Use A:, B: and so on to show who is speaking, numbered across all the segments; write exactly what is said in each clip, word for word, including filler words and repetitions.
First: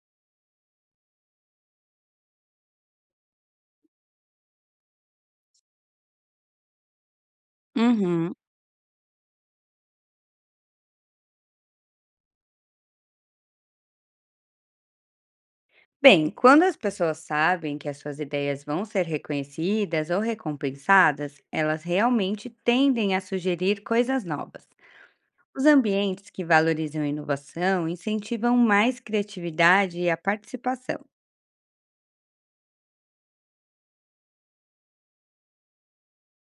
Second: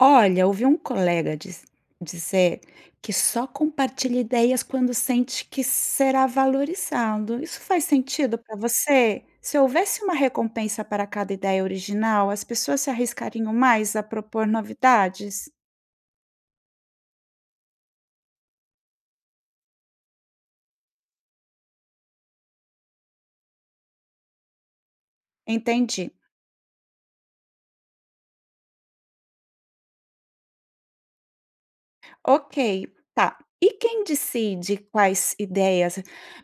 A: Olha, ouvi um colega dis- dizer que só compartilha ideias quando sente que será valorizado. Isso faz
B: Uhum.
A: sentido para você? Se houvesse uma recompensa para cada ideia original, as pessoas se arriscariam mais a propor novidades?
B: Bem, quando as pessoas sabem que as suas ideias vão ser reconhecidas ou recompensadas, elas realmente tendem a sugerir coisas novas. Os
A: Entendi.
B: ambientes que valorizam a inovação incentivam mais criatividade e a participação.
A: Ok, tá. E quem decide quais ideias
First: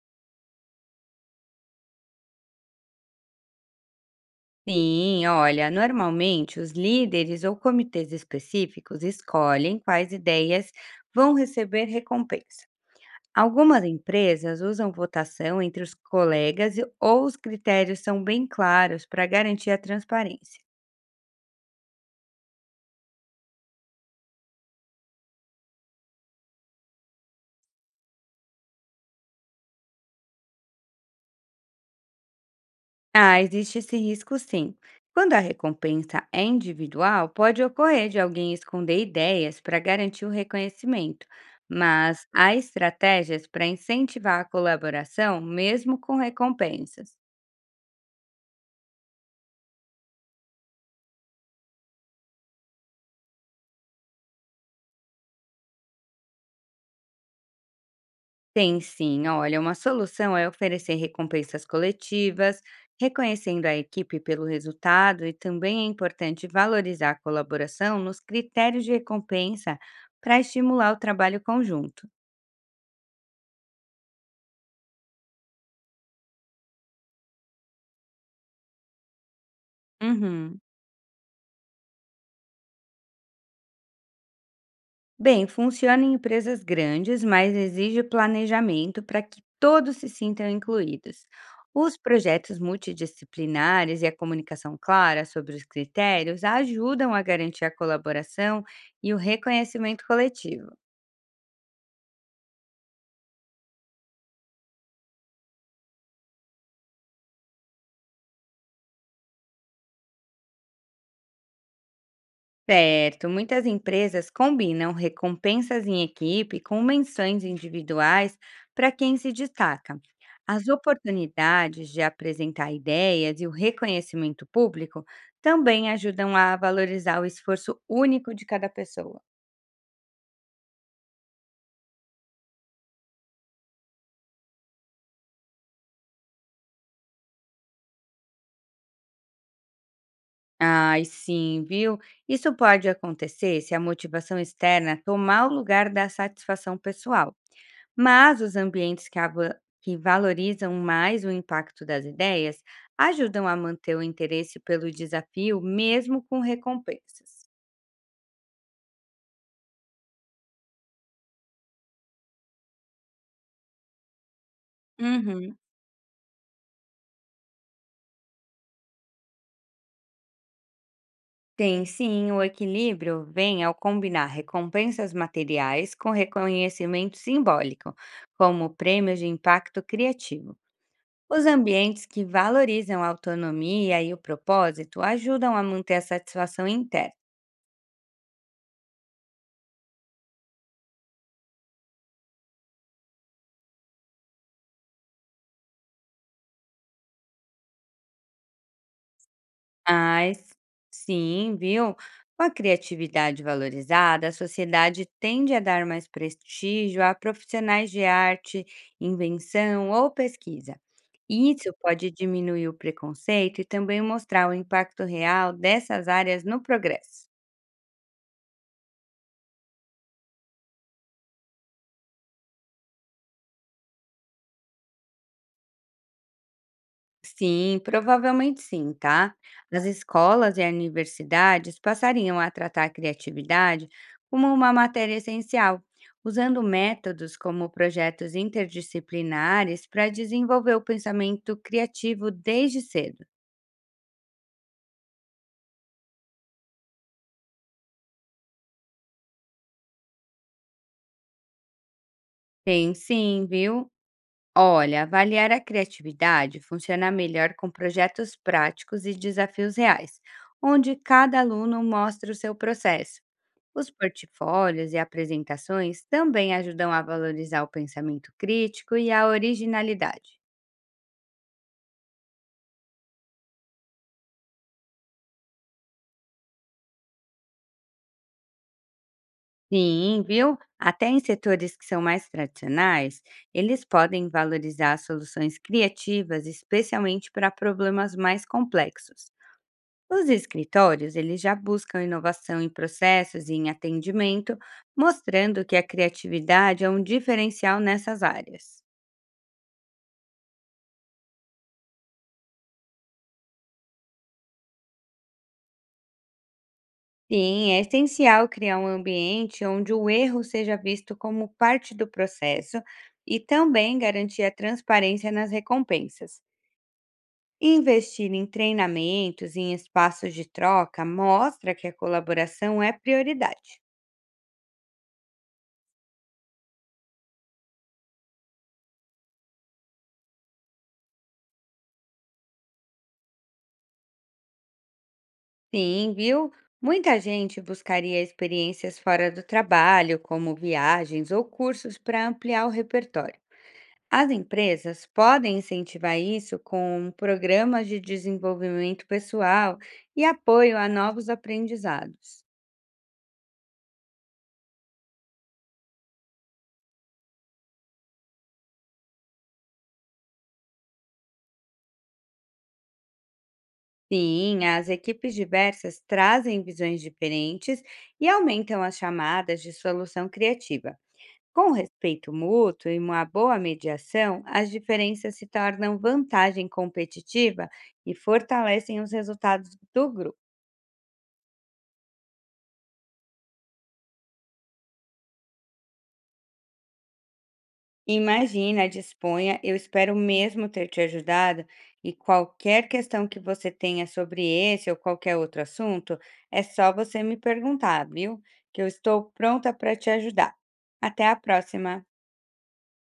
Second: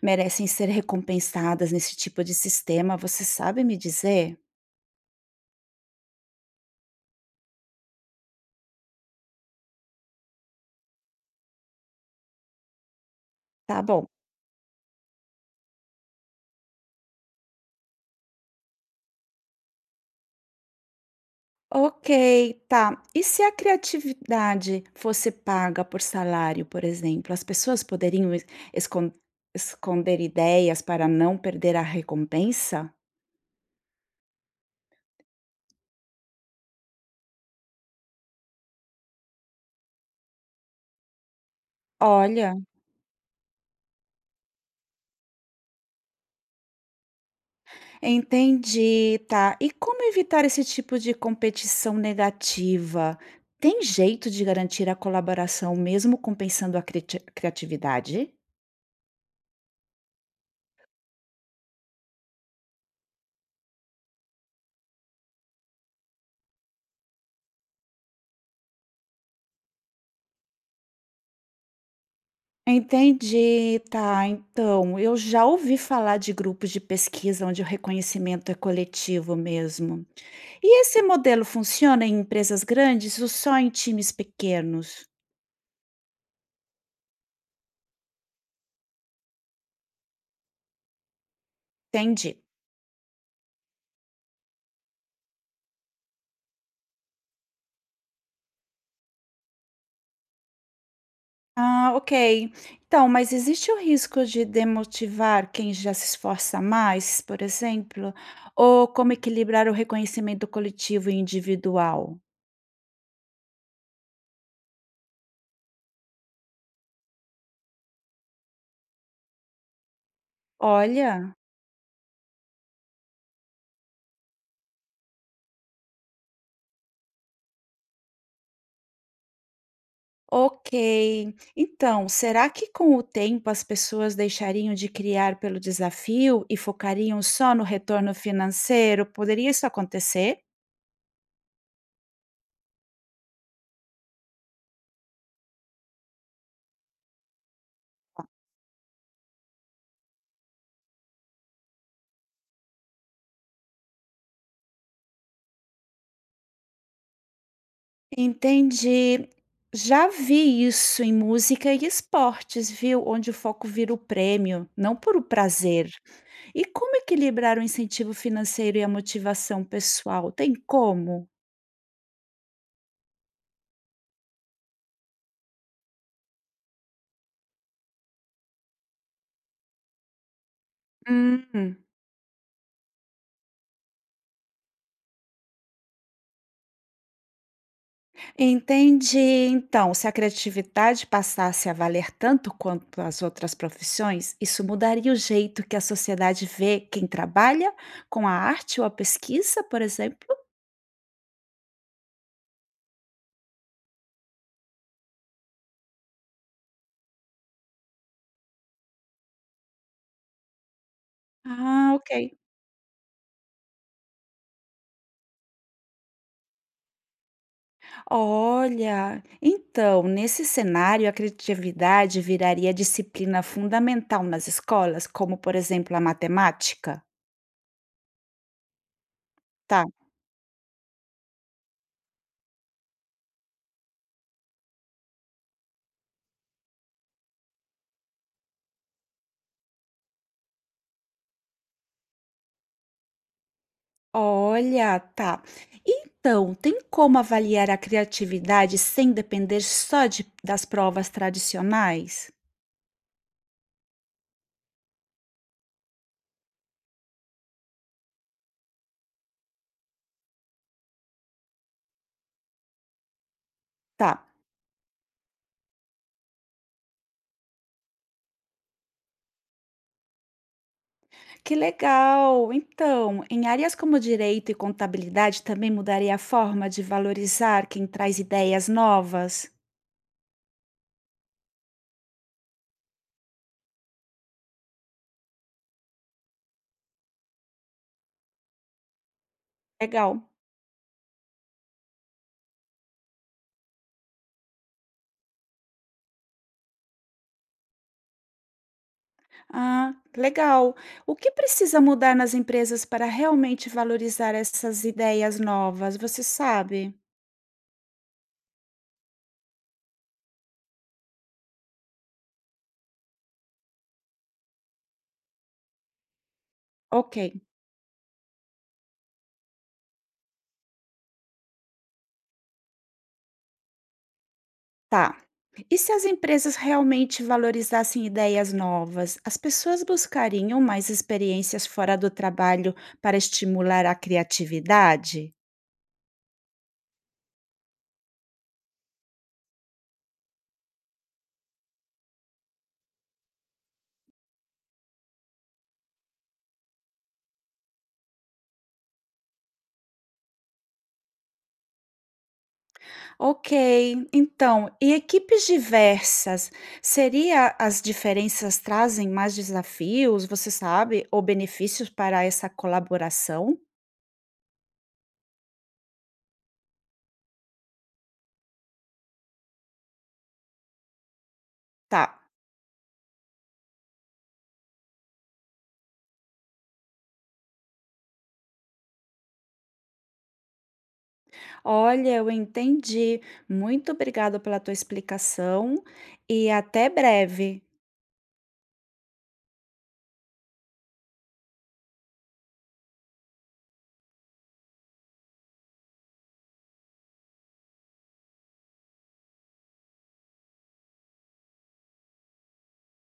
A: merecem ser recompensadas nesse tipo de sistema? Você sabe me dizer?
B: Sim, olha, normalmente os líderes ou comitês específicos escolhem quais ideias vão receber recompensa.
A: Tá
B: Algumas
A: bom.
B: empresas usam votação entre os colegas e- ou os critérios são bem claros para garantir a transparência.
A: Ok, tá. E se a criatividade fosse paga por salário, por exemplo, as pessoas poderiam es- escon- esconder ideias para não perder a recompensa?
B: Ah, existe esse risco sim. Quando a recompensa é individual, pode ocorrer de alguém esconder ideias para garantir o reconhecimento, mas há
A: Olha,
B: estratégias para incentivar a colaboração mesmo com recompensas.
A: entendi, tá. E como evitar esse tipo de competição negativa? Tem jeito de garantir a colaboração mesmo compensando a criati- criatividade?
B: Tem sim, olha, uma solução é oferecer recompensas coletivas, reconhecendo a equipe pelo resultado, e também é importante valorizar a colaboração nos critérios de recompensa para estimular o trabalho conjunto.
A: Entendi, tá. Então, eu já ouvi falar de grupos de pesquisa onde o reconhecimento é coletivo mesmo.
B: Uhum.
A: E esse modelo funciona em empresas grandes ou só em times pequenos?
B: Bem, funciona em empresas grandes, mas exige planejamento para que todos se sintam incluídos. Os
A: Entendi.
B: projetos multidisciplinares e a comunicação clara sobre os critérios ajudam a garantir a colaboração e o reconhecimento coletivo.
A: Ah, ok. Então, mas existe o risco de demotivar quem já se esforça mais, por exemplo? Ou como equilibrar o reconhecimento coletivo e individual?
B: Certo, muitas empresas combinam recompensas em equipe com menções individuais para quem se destaca. As
A: Olha.
B: oportunidades de apresentar ideias e o reconhecimento público também ajudam a valorizar o esforço único de cada pessoa.
A: Ok. Então, será que com o tempo as pessoas deixariam de criar pelo desafio e focariam só no retorno financeiro? Poderia isso acontecer?
B: Ai, sim, viu? Isso pode acontecer se a motivação externa tomar o lugar da satisfação pessoal. Mas os ambientes que, ava- que valorizam mais o impacto das ideias ajudam a manter o interesse pelo desafio, mesmo com recompensas.
A: Entendi. Já vi isso em música e esportes, viu? Onde o foco vira o prêmio, não por o
B: Uhum.
A: prazer. E como equilibrar o incentivo financeiro e a motivação pessoal? Tem como?
B: Tem sim, o equilíbrio vem ao combinar recompensas materiais com reconhecimento simbólico, como prêmios de impacto criativo. Os
A: Hum.
B: ambientes que valorizam a autonomia e o propósito ajudam a manter a satisfação interna.
A: Entendi. Então, se a criatividade passasse a valer tanto quanto as outras profissões, isso mudaria o jeito que a sociedade vê quem trabalha com a arte ou a pesquisa, por exemplo?
B: Ai, s sim, viu. Com a criatividade valorizada, a sociedade tende a dar mais prestígio a profissionais de arte, invenção ou pesquisa. E isso
A: Ah,
B: pode
A: ok.
B: diminuir o preconceito e também mostrar o impacto real dessas áreas no progresso.
A: Olha, então, nesse cenário, a criatividade viraria disciplina fundamental nas escolas, como, por exemplo, a matemática?
B: Sim, provavelmente sim, tá? As
A: Tá.
B: escolas e universidades passariam a tratar a criatividade como uma matéria essencial, usando métodos como projetos interdisciplinares para desenvolver o pensamento criativo desde cedo.
A: Olha, tá. Então, tem como avaliar a criatividade sem depender só de- das provas tradicionais?
B: Tem sim, viu? Olha, avaliar a criatividade funciona melhor com projetos práticos e desafios reais, onde cada aluno mostra o seu processo. Os
A: Tá,
B: portfólios e apresentações também ajudam a valorizar o pensamento crítico e a originalidade.
A: que legal. Então, em áreas como direito e contabilidade, também mudaria a forma de valorizar quem traz ideias novas?
B: Sim, viu? Até em setores que são mais tradicionais, eles podem valorizar soluções criativas, especialmente para problemas mais complexos.
A: Legal.
B: Os escritórios, eles já buscam inovação em processos e em atendimento, mostrando que a criatividade é um diferencial nessas áreas.
A: Ah, legal. O que precisa mudar nas empresas para realmente valorizar essas ideias novas? Você sabe?
B: Sim, é essencial criar um ambiente onde o erro seja visto como parte do processo e também garantir a transparência nas recompensas.
A: Ok,
B: Investir em treinamentos e em espaços de troca mostra que a colaboração é prioridade.
A: tá. E se as empresas realmente valorizassem ideias novas, as pessoas buscariam mais experiências fora do trabalho para estimular a criatividade?
B: Sim, viu? Muita gente buscaria experiências fora do trabalho, como viagens ou cursos para ampliar o repertório. As empresas podem incentivar isso com programas de desenvolvimento pessoal e apoio a novos aprendizados.
A: Ok, então, e equipes diversas? Seria as diferenças trazem mais desafios, você sabe, ou benefícios para essa colaboração?
B: Sim, as equipes diversas trazem visões diferentes e aumentam as chamadas de solução criativa. Com
A: Tá.
B: respeito mútuo e uma boa mediação, as diferenças se tornam vantagem competitiva e fortalecem os resultados do grupo.
A: Olha, eu entendi. Muito obrigada pela tua explicação e até breve.
B: Imagina, disponha, eu espero mesmo ter te ajudado, e qualquer questão que você tenha sobre esse ou qualquer outro assunto, é só você me perguntar, viu? Que eu estou pronta para te ajudar. Até a próxima!